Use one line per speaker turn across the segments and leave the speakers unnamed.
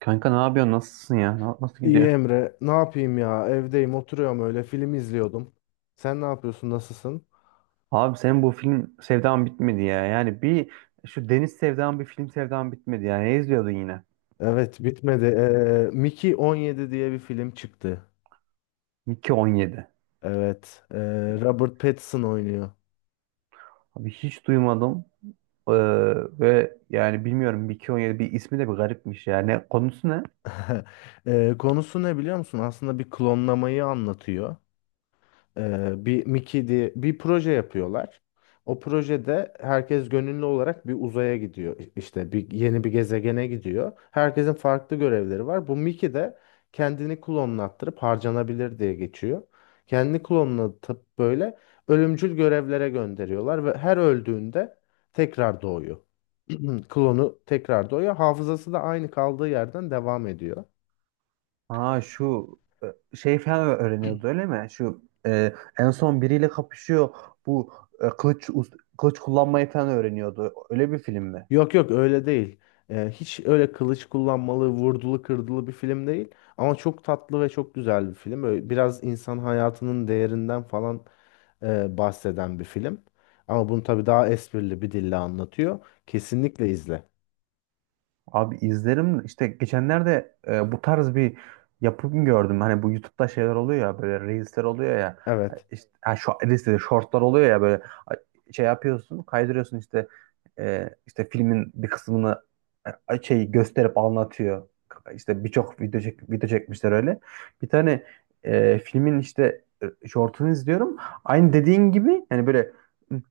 Kanka ne yapıyorsun? Nasılsın ya? Nasıl
İyi
gidiyor?
Emre, ne yapayım ya? Evdeyim, oturuyorum öyle film izliyordum. Sen ne yapıyorsun? Nasılsın?
Abi senin bu film sevdan bitmedi ya. Yani şu deniz sevdan bir film sevdan bitmedi ya. Ne izliyordun yine?
Evet, bitmedi. Mickey 17 diye bir film çıktı.
Mickey 17.
Evet, ee, Robert Pattinson oynuyor.
Abi hiç duymadım. Ee, ve yani bilmiyorum, Mickey 17 bir ismi de bir garipmiş yani. Konusu ne?
Konusu ne biliyor musun? Aslında bir klonlamayı anlatıyor. Bir Mickey diye bir proje yapıyorlar. O projede herkes gönüllü olarak bir uzaya gidiyor. İşte bir yeni bir gezegene gidiyor. Herkesin farklı görevleri var. Bu Mickey de kendini klonlattırıp harcanabilir diye geçiyor. Kendini klonlatıp böyle ölümcül görevlere gönderiyorlar ve her öldüğünde tekrar doğuyor. Klonu tekrar doğuyor. Hafızası da aynı kaldığı yerden devam ediyor.
Aa, şu şey falan öğreniyordu, öyle mi? Şu en son biriyle kapışıyor. Bu kılıç kullanmayı falan öğreniyordu. Öyle bir film mi?
Yok yok öyle değil. Hiç öyle kılıç kullanmalı, vurdulu kırdılı bir film değil. Ama çok tatlı ve çok güzel bir film. Öyle biraz insan hayatının değerinden falan bahseden bir film. Ama bunu tabii daha esprili bir dille anlatıyor. Kesinlikle izle.
Abi izlerim işte. Geçenlerde bu tarz bir yapım gördüm. Hani bu YouTube'da şeyler oluyor ya, böyle reelsler oluyor ya.
Evet.
İşte, ha, şu, reels dedi, shortlar oluyor ya, böyle şey yapıyorsun, kaydırıyorsun işte işte filmin bir kısmını şey gösterip anlatıyor. İşte birçok video, video çekmişler öyle. Bir tane filmin işte shortunu izliyorum. Aynı dediğin gibi yani, böyle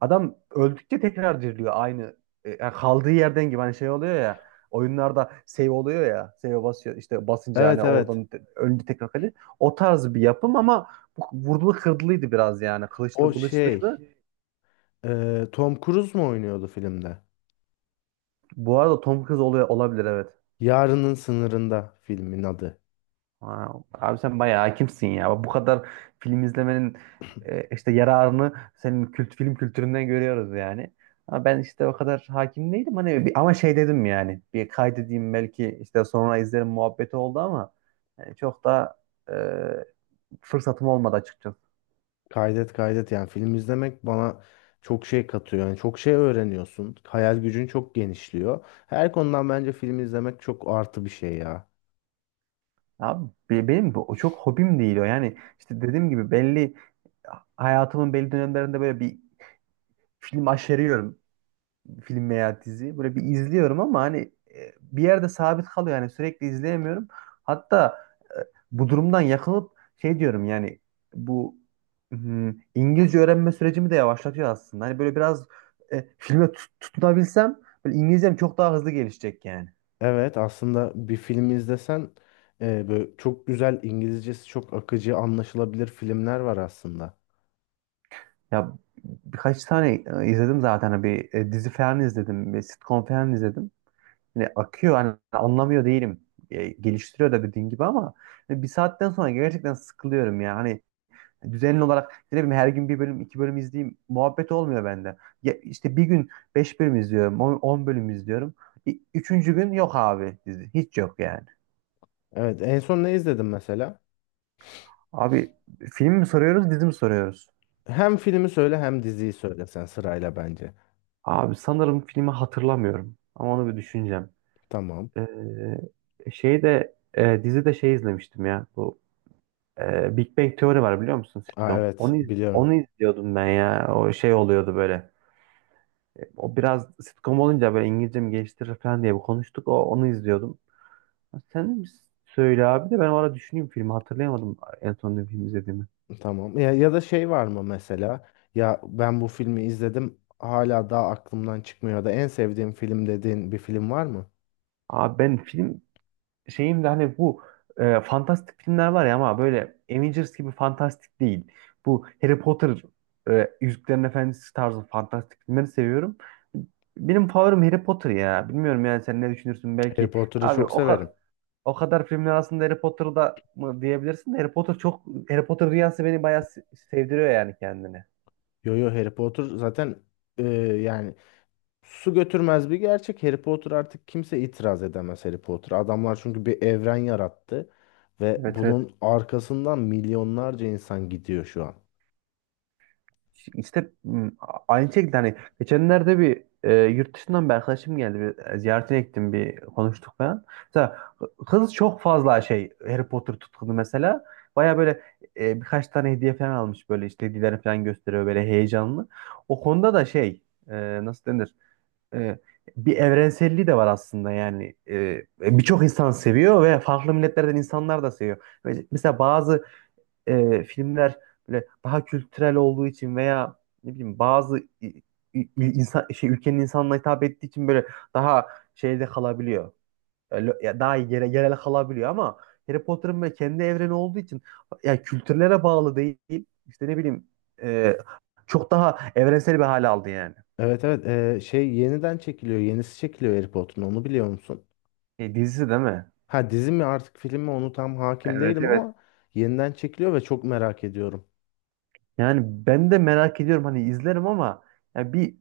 adam öldükçe tekrar diriliyor, aynı yani kaldığı yerden gibi, hani şey oluyor ya, oyunlarda save oluyor ya. Save basıyor işte, basınca
Evet,
yani
evet.
oradan önce tekrar kale. O tarz bir yapım ama bu vurdulu kırdılıydı biraz yani.
O
Kılıçlı bılıçlıydı.
şey, Tom Cruise mu oynuyordu filmde?
Bu arada Tom Cruise oluyor olabilir, evet.
Yarının Sınırında filmin adı.
Ha, abi sen bayağı hakimsin ya. Bu kadar film izlemenin işte yararını senin kült film kültüründen görüyoruz yani. Ama ben işte o kadar hakim değilim. Hani ama şey dedim yani. Bir kaydedeyim, belki işte sonra izlerim muhabbeti oldu ama yani çok da e, fırsatım olmadı açıkçası.
Kaydet, kaydet yani film izlemek bana çok şey katıyor. Yani çok şey öğreniyorsun. Hayal gücün çok genişliyor. Her konudan bence film izlemek çok artı bir şey ya.
Abi benim bu o çok hobim değil o. Yani işte dediğim gibi, belli hayatımın belli dönemlerinde böyle bir film aşeriyorum. Film veya dizi. Böyle bir izliyorum ama hani bir yerde sabit kalıyor. Yani sürekli izleyemiyorum. Hatta e, bu durumdan yakınıp şey diyorum yani, bu hmm, İngilizce öğrenme sürecimi de yavaşlatıyor aslında. Hani böyle biraz filme tutunabilsem, böyle İngilizcem çok daha hızlı gelişecek yani.
Evet, aslında bir film izlesen böyle çok güzel İngilizcesi çok akıcı anlaşılabilir filmler var aslında.
Ya birkaç tane izledim zaten. Hani bir dizi falan izledim. Bir sitcom falan izledim. Hani akıyor, hani anlamıyor değilim. Geliştiriyor da dediğin gibi ama hani bir saatten sonra gerçekten sıkılıyorum ya. Hani düzenli olarak, ne bileyim, her gün bir bölüm iki bölüm izleyeyim muhabbet olmuyor bende. Ya işte bir gün beş bölüm izliyorum. On bölüm izliyorum. Üçüncü gün yok abi dizi. Hiç yok yani.
Evet, en son ne izledin mesela?
Abi film mi soruyoruz, dizi mi soruyoruz?
Hem filmi söyle hem diziyi söyle sen sırayla bence.
Abi sanırım filmi hatırlamıyorum. Ama onu bir düşüneceğim.
Tamam.
Şey de dizi de şey izlemiştim ya. Bu Big Bang Theory var, biliyor musun,
Aa,
sitcom?
evet
Onu iz-
biliyorum.
onu izliyordum ben ya. O şey oluyordu böyle. O biraz sitcom olunca böyle İngilizcemi geliştirir falan diye bir konuştuk. O onu izliyordum. Sen söyle abi, de ben o ara düşüneyim, filmi hatırlayamadım en son ne film izlediğimi.
Tamam. Ya, ya da şey var mı mesela? Ya, ben bu filmi izledim hala daha aklımdan çıkmıyor ya da en sevdiğim film dediğin bir film var mı?
Abi ben film şeyim de, hani bu fantastik filmler var ya, ama böyle Avengers gibi fantastik değil. Bu Harry Potter Yüzüklerin Efendisi tarzı fantastik filmleri seviyorum. Benim favorim Harry Potter ya. Bilmiyorum yani, sen ne düşünürsün
Harry
belki.
Potter'ı
Abi
çok
o kadar
severim.
o kadar filmler aslında Harry Potter'da mı diyebilirsin de, Harry Potter çok, Harry Potter dünyası beni bayağı sevdiriyor yani kendini.
Yo yo Harry Potter zaten e, yani su götürmez bir gerçek. Harry Potter artık kimse itiraz edemez Harry Potter. Adamlar çünkü bir evren yarattı ve
Evet, evet.
bunun arkasından milyonlarca insan gidiyor şu an.
İşte aynı şekilde, hani geçenlerde bir yurt dışından bir arkadaşım geldi. Bir ziyaretine gittim, bir konuştuk falan. Mesela kız çok fazla şey, Harry Potter tutkunu mesela. Baya böyle birkaç tane hediye falan almış, böyle işte hediyeleri falan gösteriyor böyle heyecanlı. O konuda da şey, nasıl denir? E, bir evrenselliği de var aslında yani. Birçok insan seviyor ve farklı milletlerden insanlar da seviyor. Mesela bazı filmler böyle daha kültürel olduğu için veya, ne bileyim, bazı insan şey, ülkenin insanına hitap ettiği için böyle daha şeyde kalabiliyor. Ya daha yerel kalabiliyor ama Harry Potter'ın böyle kendi evreni olduğu için ya, kültürlere bağlı değil. İşte ne bileyim, e, çok daha evrensel bir hale aldı yani.
Evet, evet, şey yeniden çekiliyor. Yenisi çekiliyor Harry Potter'ın, onu biliyor musun?
Dizisi değil mi?
Ha, dizi mi artık film mi onu tam hakim
Evet,
değilim
evet.
ama yeniden çekiliyor ve çok merak ediyorum.
Yani ben de merak ediyorum, hani izlerim ama ya bir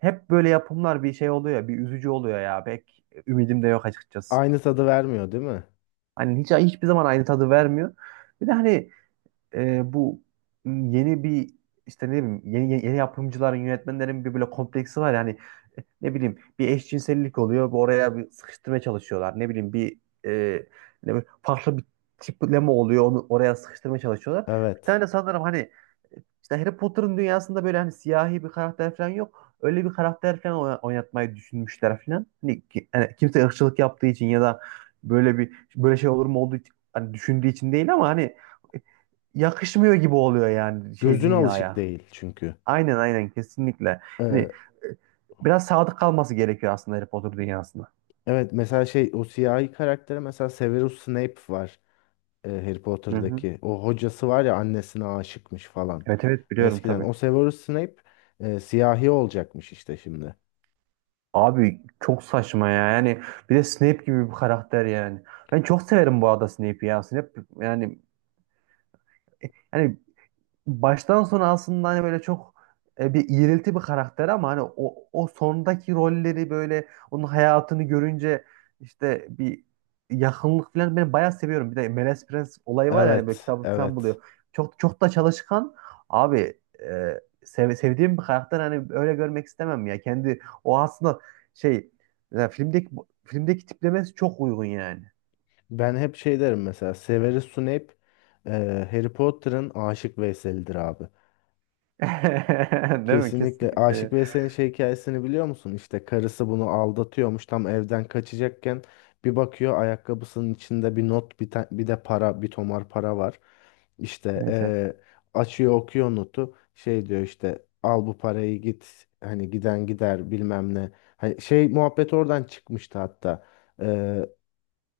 Hep böyle yapımlar bir şey oluyor ya, bir üzücü oluyor ya. Pek ümidim de yok açıkçası.
Aynı tadı vermiyor değil mi?
Hani hiç hiçbir zaman aynı tadı vermiyor. Bir de hani bu yeni bir işte, ne bileyim, yeni, yeni, yeni yapımcıların yönetmenlerin bir böyle kompleksi var yani. Ne bileyim bir eşcinsellik oluyor, bir oraya bir sıkıştırmaya çalışıyorlar. Ne bileyim bir e, ne bileyim, farklı bir tipleme oluyor, onu oraya sıkıştırmaya çalışıyorlar. Bir tane
Evet.
de sanırım, hani işte Harry Potter'ın dünyasında böyle, hani siyahi bir karakter falan yok. Öyle bir karakter falan oynatmayı düşünmüşler falan. Hani, hani kimse ırkçılık yaptığı için ya da böyle bir böyle şey olur mu olduğu için, hani düşündüğü için değil ama, hani yakışmıyor gibi oluyor yani şey
Gözün alışık
dünyaya.
değil çünkü.
Aynen, aynen, kesinlikle. Hani
Ee,
biraz sadık kalması gerekiyor aslında Harry Potter dünyasına.
evet mesela şey o siyahi karaktere mesela Severus Snape var, Harry
Hı hı.
Potter'daki. O hocası var ya, annesine aşıkmış falan.
Evet, evet, biliyorum
Eskiden
tabii.
o Severus Snape siyahi olacakmış işte şimdi.
Abi çok saçma ya. Yani bir de Snape gibi bir karakter yani. Ben çok severim bu arada Snape'i ya. Snape yani yani baştan sona aslında, hani böyle çok bir iğrilti bir karakter, ama hani o sondaki rolleri, böyle onun hayatını görünce işte bir yakınlık falan, ben bayağı seviyorum. Bir de Melez Prens olayı var yani, böyle
Evet,
kitabı falan
evet.
buluyor. Çok çok da çalışkan abi, sevdiğim bir karakter, hani öyle görmek istemem ya. Kendi o aslında şey, mesela filmdeki tiplemesi çok uygun yani.
Ben hep şey derim mesela Severus Snape, e, Harry Potter'ın Aşık Veysel'idir abi.
Değil mi?
Kesinlikle
Kesinlikle.
Aşık Veysel'in şey hikayesini biliyor musun? İşte karısı bunu aldatıyormuş, tam evden kaçacakken bir bakıyor ayakkabısının içinde bir not, bir de para, bir tomar para var. İşte
Neyse.
eee, açıyor okuyor notu, şey diyor işte al bu parayı git hani giden gider bilmem ne. Hani şey muhabbet oradan çıkmıştı hatta.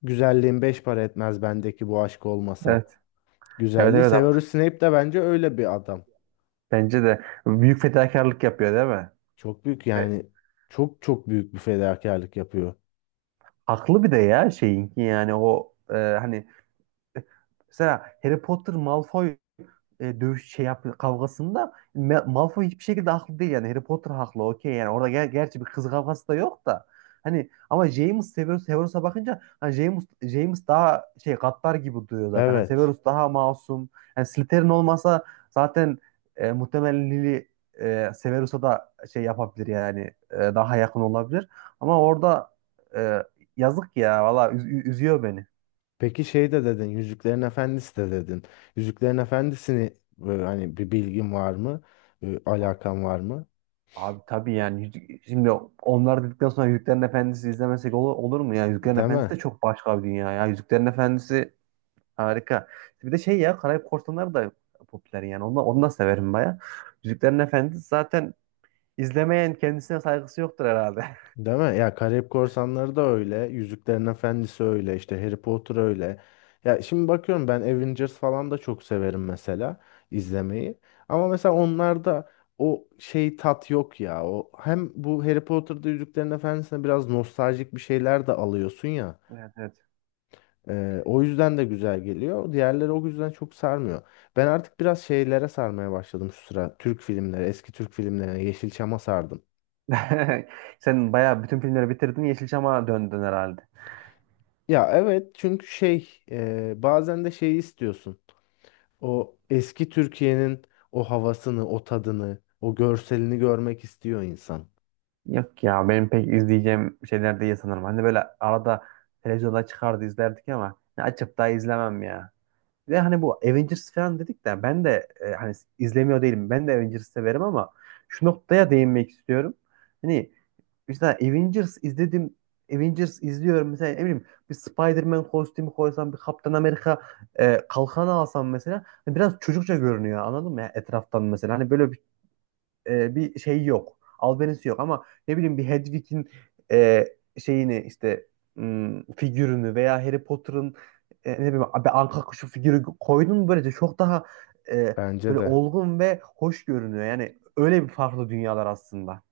Güzelliğin beş para etmez bendeki bu aşk olmasa.
Evet. Evet,
Güzelliği.
evet,
Severus Snape de bence öyle bir adam.
bence de büyük fedakarlık yapıyor değil mi?
Çok büyük
Ve
yani, çok çok büyük bir fedakarlık yapıyor.
haklı. Bir de ya şeyinki yani, o hani, mesela Harry Potter Malfoy dövüş şey yap kavgasında, Malfoy hiçbir şekilde haklı değil yani, Harry Potter haklı, okey yani. Orada gerçi bir kız kavgası da yok da, hani ama James, Severus'a bakınca hani, James daha şey, gaddar gibi duruyor zaten, hani
Evet.
Severus daha masum yani. Slytherin olmasa zaten muhtemelen Lily Severus'a da şey yapabilir yani, daha yakın olabilir ama orada e, yazık ya, valla üzüyor beni.
Peki şey de dedin, Yüzüklerin Efendisi de dedin. Yüzüklerin Efendisi'ni hani bir bilgin var mı? E, alakan var mı?
Abi tabii yani. Şimdi onlar dedikten sonra Yüzüklerin Efendisi izlemesek olur mu ya? Yüzüklerin Efendisi de
Deme.
çok başka bir dünya ya. Yüzüklerin Efendisi harika. Bir de şey ya, Karayip Korsanları da popüler yani. Onu da severim baya. Yüzüklerin Efendisi zaten izlemeyen kendisine saygısı yoktur herhalde.
Değil mi? Ya Karayip Korsanları da öyle. Yüzüklerin Efendisi öyle, işte Harry Potter öyle. Ya şimdi bakıyorum ben Avengers falan da çok severim mesela izlemeyi. Ama mesela onlarda o şey tat yok ya. O hem bu Harry Potter'da Yüzüklerin Efendisi'ne biraz nostaljik bir şeyler de alıyorsun ya.
Evet, evet.
O yüzden de güzel geliyor. Diğerleri o yüzden çok sarmıyor. Ben artık biraz şeylere sarmaya başladım şu sıra. Türk filmleri, eski Türk filmlerine, Yeşilçam'a sardım.
Sen baya bütün filmleri bitirdin, Yeşilçam'a döndün herhalde.
Ya evet, çünkü şey, bazen de şeyi istiyorsun. O eski Türkiye'nin o havasını, o tadını, o görselini görmek istiyor insan.
Yok ya, benim pek izleyeceğim şeyler değil sanırım. Hani böyle arada televizyonda çıkardı, izlerdik ama ne açıp daha izlemem ya. Ve hani bu Avengers falan dedik de, ben de hani izlemiyor değilim. Ben de Avengers severim ama şu noktaya değinmek istiyorum. Hani mesela Avengers izledim. Avengers izliyorum mesela, ne bileyim, bir Spider-Man kostümü koysam, bir Kaptan Amerika kalkanı alsam mesela, hani biraz çocukça görünüyor, anladın mı? Ya etraftan mesela, hani böyle bir bir şey yok. Albenisi yok. Ama ne bileyim, bir Hedwig'in e, şeyini işte, figürünü, veya Harry Potter'ın ne bileyim abi, anka kuşu figürü koydun mu, böylece çok daha e,
Bence
böyle
de.
olgun ve hoş görünüyor. Yani öyle bir farklı dünyalar aslında.